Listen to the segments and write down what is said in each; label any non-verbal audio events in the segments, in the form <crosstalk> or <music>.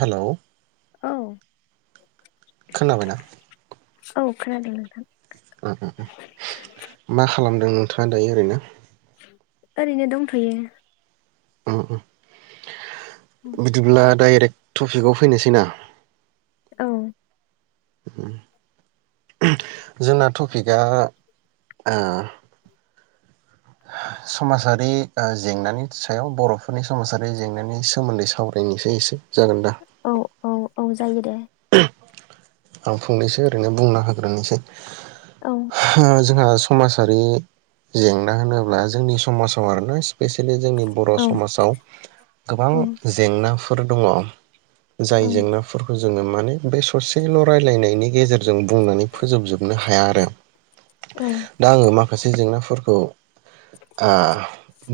हेल'। औ खोनाबायना औ खोनादों नोंथां। <inaudible> खालामदों नोंथाङा दायो ओरैनो? ओरैनो दंथयो। उम उम। बिदिब्ला डाइरेक्ट टपिकआव फैनोसै ना? औ। जोंना टपिकआ समाजारि जेंनानि सायाव बर'फोरनि समाजारि जेंनानि सोमोन्दै सावरायनोसै एसे। जागोन दा औ औ। औ जायो दे। आं फंनैसो ओरैनो बुंना होग्रोनोसै। औ जोंहा समाजारि जेंना होनोब्ला जोंनि समाजाव आरोना एकसुलि जोंनि बर' औ समाजाव गोबां औ जेंनाफो नो दङ जाय औ उम जेंनाफोरखौ जोङो माने बे ससेल' रायलायनायनि गेजेरजों बुंनानै फोजोबजोबनो हाया आरो औ दा आङो माखासे जेंना फोरखौ आ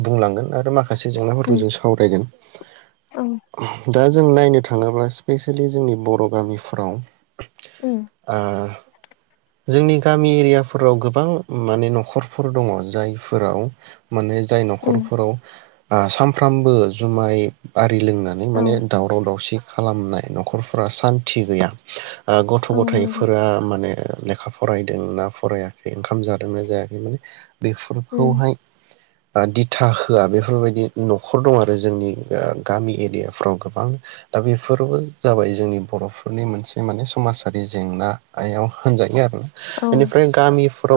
बुंलांगोन आरो माखासे जेंनाफोरखौ जों सावरायगोन। ओं दा जों नायनो थाङोब्ला स्पेसिलि जोंनि। बर' गामिफ्राव। आ जोंनि गामि एरियाफोराव गोबां माने न'खरफोर दङ जायफोराव। माने जाय उम न'खरफोराव आ सामफ्रामबो जुमाय आ रि लोंनानै औ माने दावराव दावसि खालामनाय न'खर फ्रा सान्ति गैया। ओ- गथ' औ नंगौ गथायाइफोरा माने। लेखा फरायदों ना फरायाखै? ओंखाम जादोंना जायाखै माने उम बेफोरखौहाय। ओ-दिथा होआ बेफोरबायदि न'खर दं आरो जोंनि गामि एरियाफ्राव गोबां दा बेफोरबो जाबाय। जोंनि बर'फोरनि मोनसे माने समाजारि जेंनायाव होनजायो आरो। औ इनिफ्राय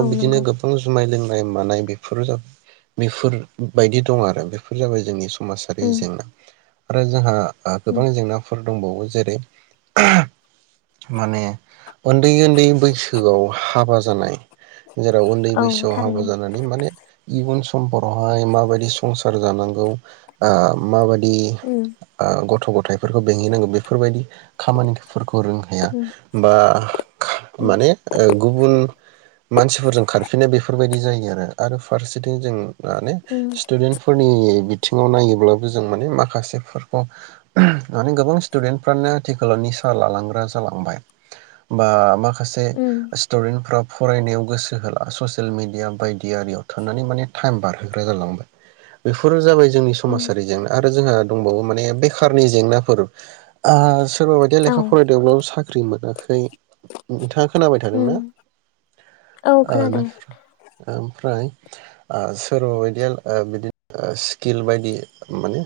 औ बिदिनो नंगौ गोबां जुमाय लों नाय मानाय बेफोर जाबा बेफोर बायदि दं आरो बेफोर जाबाय जोंनि स माजारि उम जेंना आरो जोंहा, आ- उम गोबां जेंनाफोर। दंबावो जेरै - माने उन न्दै उन्दै बैसोआव हाबा जानाय जेराव उन्दै औ बैसोआव हाबा थारैनो जानानै माने इयुन समफोरावहाय माबायदि संसार जानांगौ। औ ओ-माबाद उम ओ-गथ' गथ थायफोरखौ बेंहैनांगौ बेफोरबायदि। खामानिफोर खौ रोंहैया उम बा उम माने ओ-गुबुन मानसिफोरजों खारफिनो बेफोरबायदि जायो। आरो आरो फारसेथिं जों। माने उम स्टुदेन्ट फोरनि बिथ बथिङाव नायोब्लाबो जों माने माखासेफोरखौ माने गोबां स्टुदेन्टफ्रानो आथिखलााव निसा लालांग्रा जालांबाय बा माख खासे उम स्टुडेन्टफ्रा फरायनायाव गोसो होला ससियेल मिडिया बायदि आरियाव थानानै माने टाइम बारहोग्रा जालांबाय बेफोर जाबाय। जोंनि उम समाजारि जेंना जोंहा दंबावो माने बेखारनि जेंनाफोर आ सोरबा बायदिया औ लेखा फरायदोंब्लाबो साख्रि मोनाखै। नोंथाङा खोनाबाय थादोंना? उम औ खोनादों ओमफ्राय आ सोरबा बायदिया बिदि स्किल बायदि माने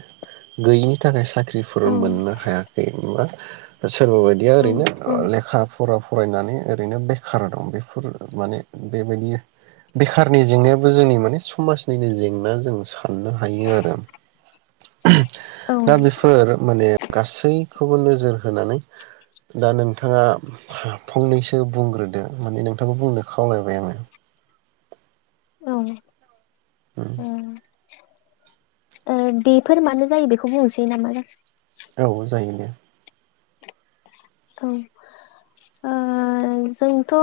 गैयिनि थाखाय सा ख्रिफोर औ मोननो हायाखै होमबा सो सोरबा बायदिया औ ओरैनो औ लेखा फरा फरायनानै ओरैनो बेखार दं। बेफोर माने बेबायदि बेखारनि जेंनायाबो जोंनि माने समाजनिनो जेंना जों सा साननो हायो आरो दा औ बेफोर माने गासै खोबो नो जोर होनानै दा नोंथाङा फंनैसो बुंग्रोदो माने नोंथांखौ बुंनो खावलायबाय आङो? औ अ ओ बेफोर मानो जायो बेखौ बुंनोसै नामा जाखो? औ जायो दे औ ओ जोंथ'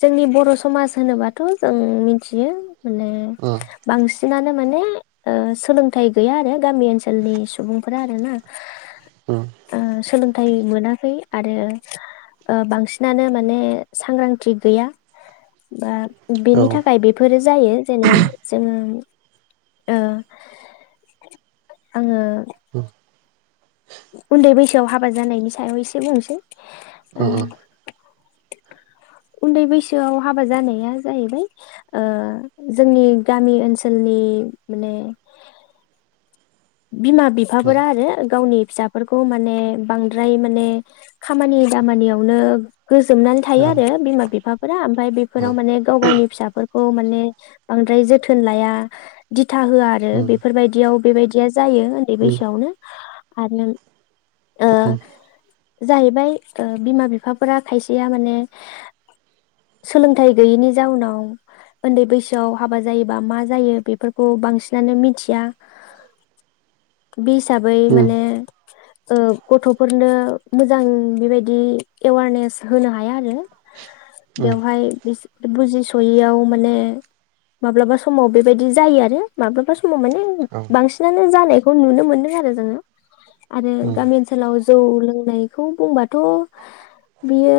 जोंनि बर' समाज होनोबाथ' जों मिथियो माने उम बां सिनानो माने ओ सोलोंथाइ गैया आरो गामि ओनसोलनि सुबुंफोरा आरोना। उम आ सोलों थाय मोनाखै आरो बांसिनानो माने सांग्रांथि गैया बा औ बेनि थाखाय बेफोरो जायो जेने जों ओ आङो औ उन्दै बैसोआव हाबा जानायनि सायाव एसे बुंसै। उ उम उन्दै बैसोआव हाबा जानाया जाहैबाय ओ जोंनि गामि ओनसोलनि माने बिमा उम बिफाफोरा आरो गावनि फिसाफोरखौ माने बांद्राय माने खामानि दामानियावनो गोजोमनानै थायो औ आरो बिमा बि फा फ्रा। ओमफ्राय बेफोराव माने गाव गावनि फिसाफोर खौ माने बांद्राय जोथोन लाया, दि था होआ आरो उम बेफोरबायदियाव बेबायदि जायो उन्दै बैसोआवनो आरो नो औ जाहैबाय ओ बिमा बिफाफोरा खायसेया माने सोलोंथाइ गैयैनि जाउनाव उन्दै बैसोआव हाबा जायोबा मा जायो बेफोरखौ बांसिनानो मिथिया बि हिसाबै उम माने ओ गथ'फोरनो मोजां बेबायदि एवारनेस होनो हाया आरो उम बेवहाय बुजिस'यैयाव माने माब्लाबा समाव बेबायदि जायो आरो माब्लाबा सम माने औ बांसिन जानायखौ नुनो मोनदों आरो जोङो आरो उम गामि ओनसोलाव जौ लोंनायखौ बुंबाथ' बियो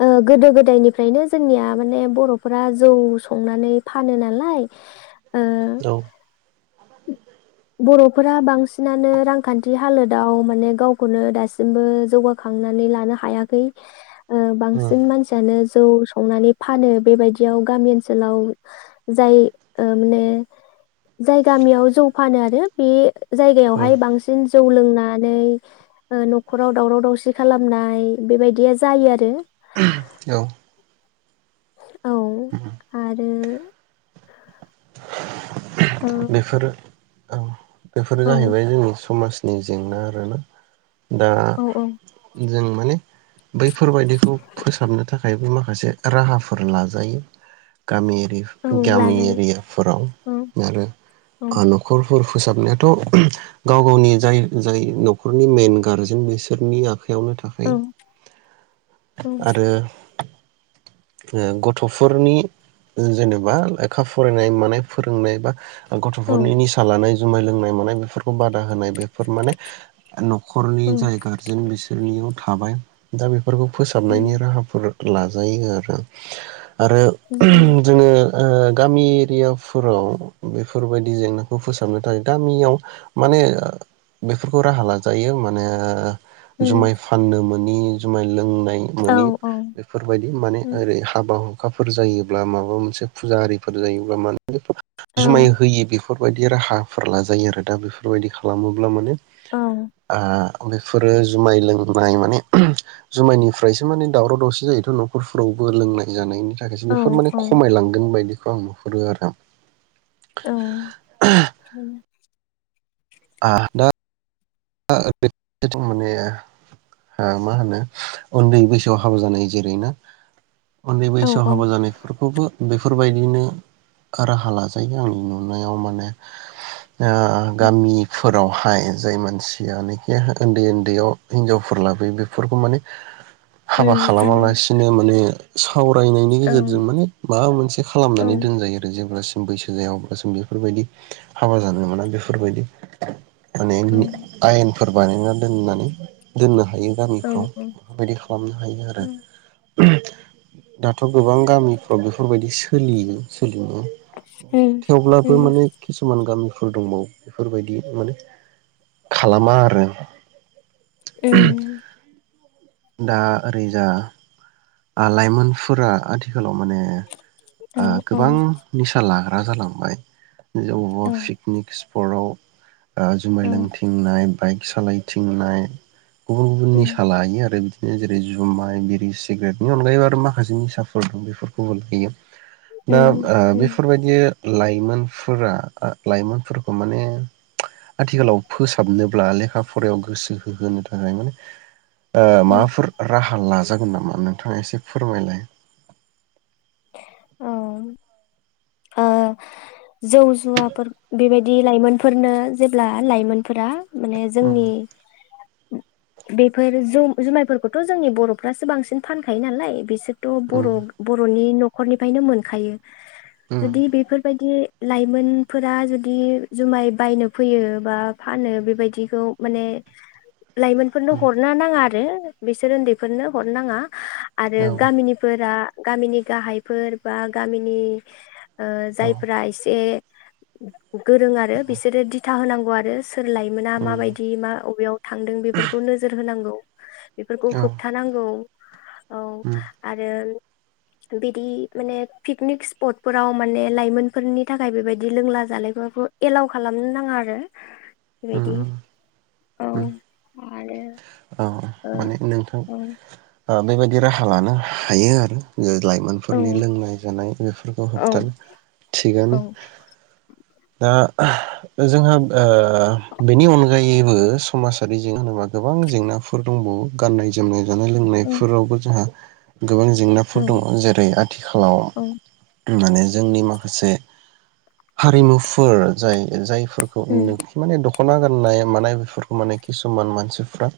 <unintelligible> ओ गोदो गोदायनिफ्रायनो जोंनिया माने बर'फोरा जौ संनानै फानो नालाय ओ औ बर'फोरा बांसिनानो रांखान्थि हालोदाव माने गावखौनो दासिमबो जौगाखांनानै लानो हायाखै ओ उम बांसिन मानसियानो जौ संनानै फानो बेबायदियाव गामि ओनसोलाव जाय माने जाय गामियाव जौ फानो आरो बे जायगायावहाय बांसिन जौ लोंनानै न'खराव दावराव दावसि खालामनाय बेबायदिया जायो आरो औ औ औ आरो ओ <unintelligible> बेफोरो औ बेफोरो जाहैबाय जोंनि समाज नि जेंना आरोना। दा औ औ जों माने बैफोरबायादिखौ फोसाबनो थाखाय थाखायबो माखासे राहाफोर लाजायो गामि औ गामि लाजायो एरै फोराव औ आरो औ आ नखर फोसाबनायाथ गाव गावनि जाय जाय नखरनि मेइन गारजेन बिसोरनि आख आवनो औ थाखायो औ आरो। ओ गथफोरनि जेनेबा लेखा फरायनाय मानाय फोरोंनाय बा औ गथफोरनि निसा लानाय जुमाय लोंनाय मानाय बेफोरखौ बा दा होनाय बेफोर माने नखरनि औ जाय गारजेन बिसोरनि थाबाय दा बे बेफोरफोरखौ फोसाबनायनि उम राहाफोर लाजायो आरो। <inaudible> आरो उम उम जोङो ओ गामि एरियाफोराव बेफोरबायदि जेंनाखौ फोसाबनो थाखाय गामियाव माने बेफोरखौ राहा लाजायो माने जुमाय उम फाननो मो नि जुमाय लोंनाय औ मोनि औ बेफोरबायदि माने उम ओरै हाबा हु हुखाफोर जायोब्ला माबा मोनसे फुजा आरिफोर जायोब्ला माने बे औ जुमाय होयो बेफोर बेफोरबायायदि राहाफोर लाजायो आरो दा बेफोरबायदि खालामोब्ला माने औ ओ। बेफोरो जुमाय लोंनाय माने जुमायनिफ्रायसो माने दावराव दावसि जायोथ नखर फोरावबो लोंनाय जानायनि थाखायसो औ बेफोर औ माने खमायलांदों बायदि। <unintelligible> औ। आ दा। <inaudible> मा होनो उन्दै बैसोआव हाबा जानाय जेरैना उन्दै औ बैसोआव हाबा उम जानायफोरखौबो बेफोरबायदिनो राहा लाजायो आंनि नुनायाव माने ओ गामि फोरावहाय जाय मोनसि जायनाखि उन्दै उन्दैयाव हिनजावफोर लाबोयो बेफोरखौ माने हाबा उम उम खालामालासिनो माने सावरायनायनि औ गेजेरजों माने माबा मोनसे औ खालामनानै दोनजायो आरो जेनेबा बैसो जाया अब्ला जों बेफोरबायदि हाबा जानो मोना बेफोरबायदि माने औ आयेनफोर बानायना दोननानै दोनो हायो औ गामिफ्राव उम उम बेफोरबायदि खालामनो हायो उम आरो दाथ' गोबां गामिफ्राव बेफोरबायदि सोलियो सोलि औ <unintelligible> थेवब्लाबो माने किसुमान गामि फोर दंबावो बेफोरबायदि माने खालामा आरो <inaudible> दा ओरैजा आ लाइमोनफोरा आथिखालाव माने औ उम गोबां उम निसा लाग आ जालांबाय अबेबा पिकनिक स्पटआव ओ जुमाय लोंथिंनाय बाइक सालायथिंनाय गुबुन गुबुन निसा लायो आ रो बिदिनो जेरै जुमाय बिरि सिगारेटनि अनगायैबो आरो माखासे निसाफोर दं बेफोरखौबो लायो। दा उम बेफोरबायदि लाइमोनफोरा आ लाइमोनफोरखौ माने आथिखालाव फोसाबनोब्ला लेखा फरायायाव गोसो होहोनो थाखाय माने ओ उम माबाफोर राहा लाजागोन नामा नोंथाङा एसे फोरमायलाय। औ ओ जौ जुवाफोर बेबायदि लाइमोनफोरनो जेब्ला लाइमोन फोरा माने उम जोंनि बेफोर जौ जुमायफोरखौथ' जोंनि बर'फ्रासो बांसिन फानखायो नालाय बिसोर थ' उम बर' बर'नि न' खरनिफ्रायनो मोनखायो उम जुदि बेफोरबायदि लाइमोनफोरा जुदि जुमाय बायनो फैयो बा फानो बेबायदिखौ माने लाइमोनफोरनो उम हरनो नांङा रो बिसोर उन्दैफोरनो हरनाङा आरो औ गामिनिफोरा गामिनि गाहायफोर बा गामिनि औ जायफोरा एसे <inaudible> गोरों आरो बिसोरो दि <unintelligible> होनांगौ आरो सोर लाइमोना उम माबायदि मा अबेयाव थांदों बेफोरखौ नोजोर होनांगौ <inaudible> बेफोरखौ औ उम होबथानांगौ औ उम आरो बिदि माने पिकनिक सप्टफो आव माने लाइमोनफोरनि थाखाय बेबायदि लोंला जालायफोरखौ एलाउ खालामनो नाङा आरो बेबायदि उम औ उम आरो औ माने नोंथां ओ ओ बेबायदि राहा लानो हायो आरो ओ औ लाइमोनफोरनि लोंनाय जानाय बेफोरखौ औ होबथानो औ थिगानो दा जोंहा ओ बेनि अनगायैबो समाजारि जेंना होनोबा गोब बां जेंनाफोर दंबावो गाननाय जोमनाय जानाय लोंनायफोरावबो जोंहा गोबां जेंनाफोर औ दङ जेरै आथिखालाव औ माने जोंनि माखासे हारिमुफोर जाय जाय फोरखौ नो उम माने दख खना गाननाय मानाय बेफोरखौ माने किसुमान मानसि फोरा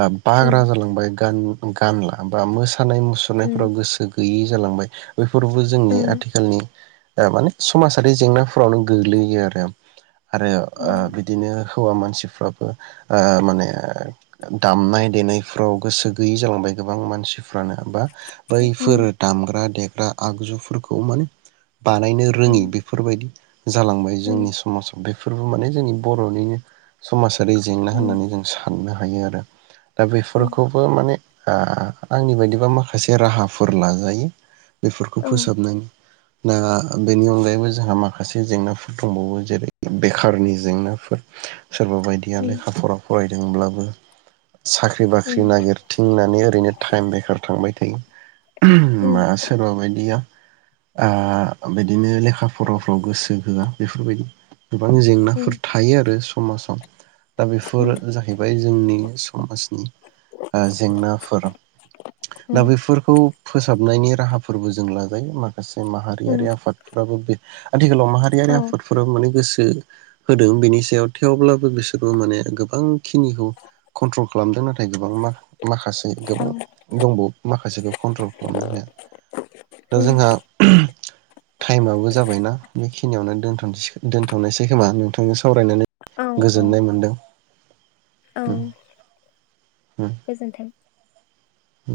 आ बाग्रा उम जालांबाय गान गानला बा मोसा सानाय मुसुरनायफोराव गोसो गैयै जालांबाय बैफोरबो उम जोंनि आथिखालनि ओ माने समाजारि जेंनाफोरावनो गोग्लैयो आरो आरो उम ओ बिदिनो हौवा मानसिफ्राबो ओ माने ओ दामनाय देनायफ्राव गोसो गैयै जालांबाय गोबां मानसिफो रानो बा बैफोर दामग्रा दे ओ आगजुफोरखौ माने बानायनो रोङि उम बेफोरबायदि जालांबाय उम जोंनि समाजाव बे फोरबो माने जोंनि बर'निनो समाजाव । जेरै जेंना होननानै जों सा बुंनो हायो आरो दा उम बेफोरखौबो माने आ आंनि बायदिबा माखासे राहाफोर लाजायो । बेफोरखौ औ फोसाबनायनि । दा बेनि अनगायैबो जोंहा माखासे जेंनाफोर दंबावो जेरै बेखारनि जेंनाफोर । सोरबा बायदिया उम उम लेखा फरा फराय दोंब्लाबो साख्रि बाख्रि उम नागिरथिंनानै ओरैनो टाइम बेखार थांबाय थायो । मा उम सोरबा बायदिया आ बिदिनो लेखा फराफ्राव गोसो होआ बेफोरबायदि । गोबां जेंनाफोर थायो आरो समाजआव । दा बेफोर जाहैबाय जोंनि समाजनि आ जेंनाफोर उम दा बेफोरखौ खौ फोसाबनायनि राहाफोरबो जों लाजायो मा माखासे माहारियारि उम आफादफोराबो बे आथिखालाव माहारियारि औ आफादफोराबो माने गोसो होदों बेनि सायाव थेवब्लाबो बिसोरबो माने गो बां खिनिखौ कन्ट्रल खालामदों नाथाय गोबां मा माखासे गोबां दंबावो माखासेखौ कन्ट्रल खालामनो हाया । दा उम जोंहा टाइमाबो जाबायना बेखिनियावनो । दोनथनायसै खोमा नोंथां सावरायनानै औ औ गोजोननाय मोनदों । औ गोजोन्थों । औ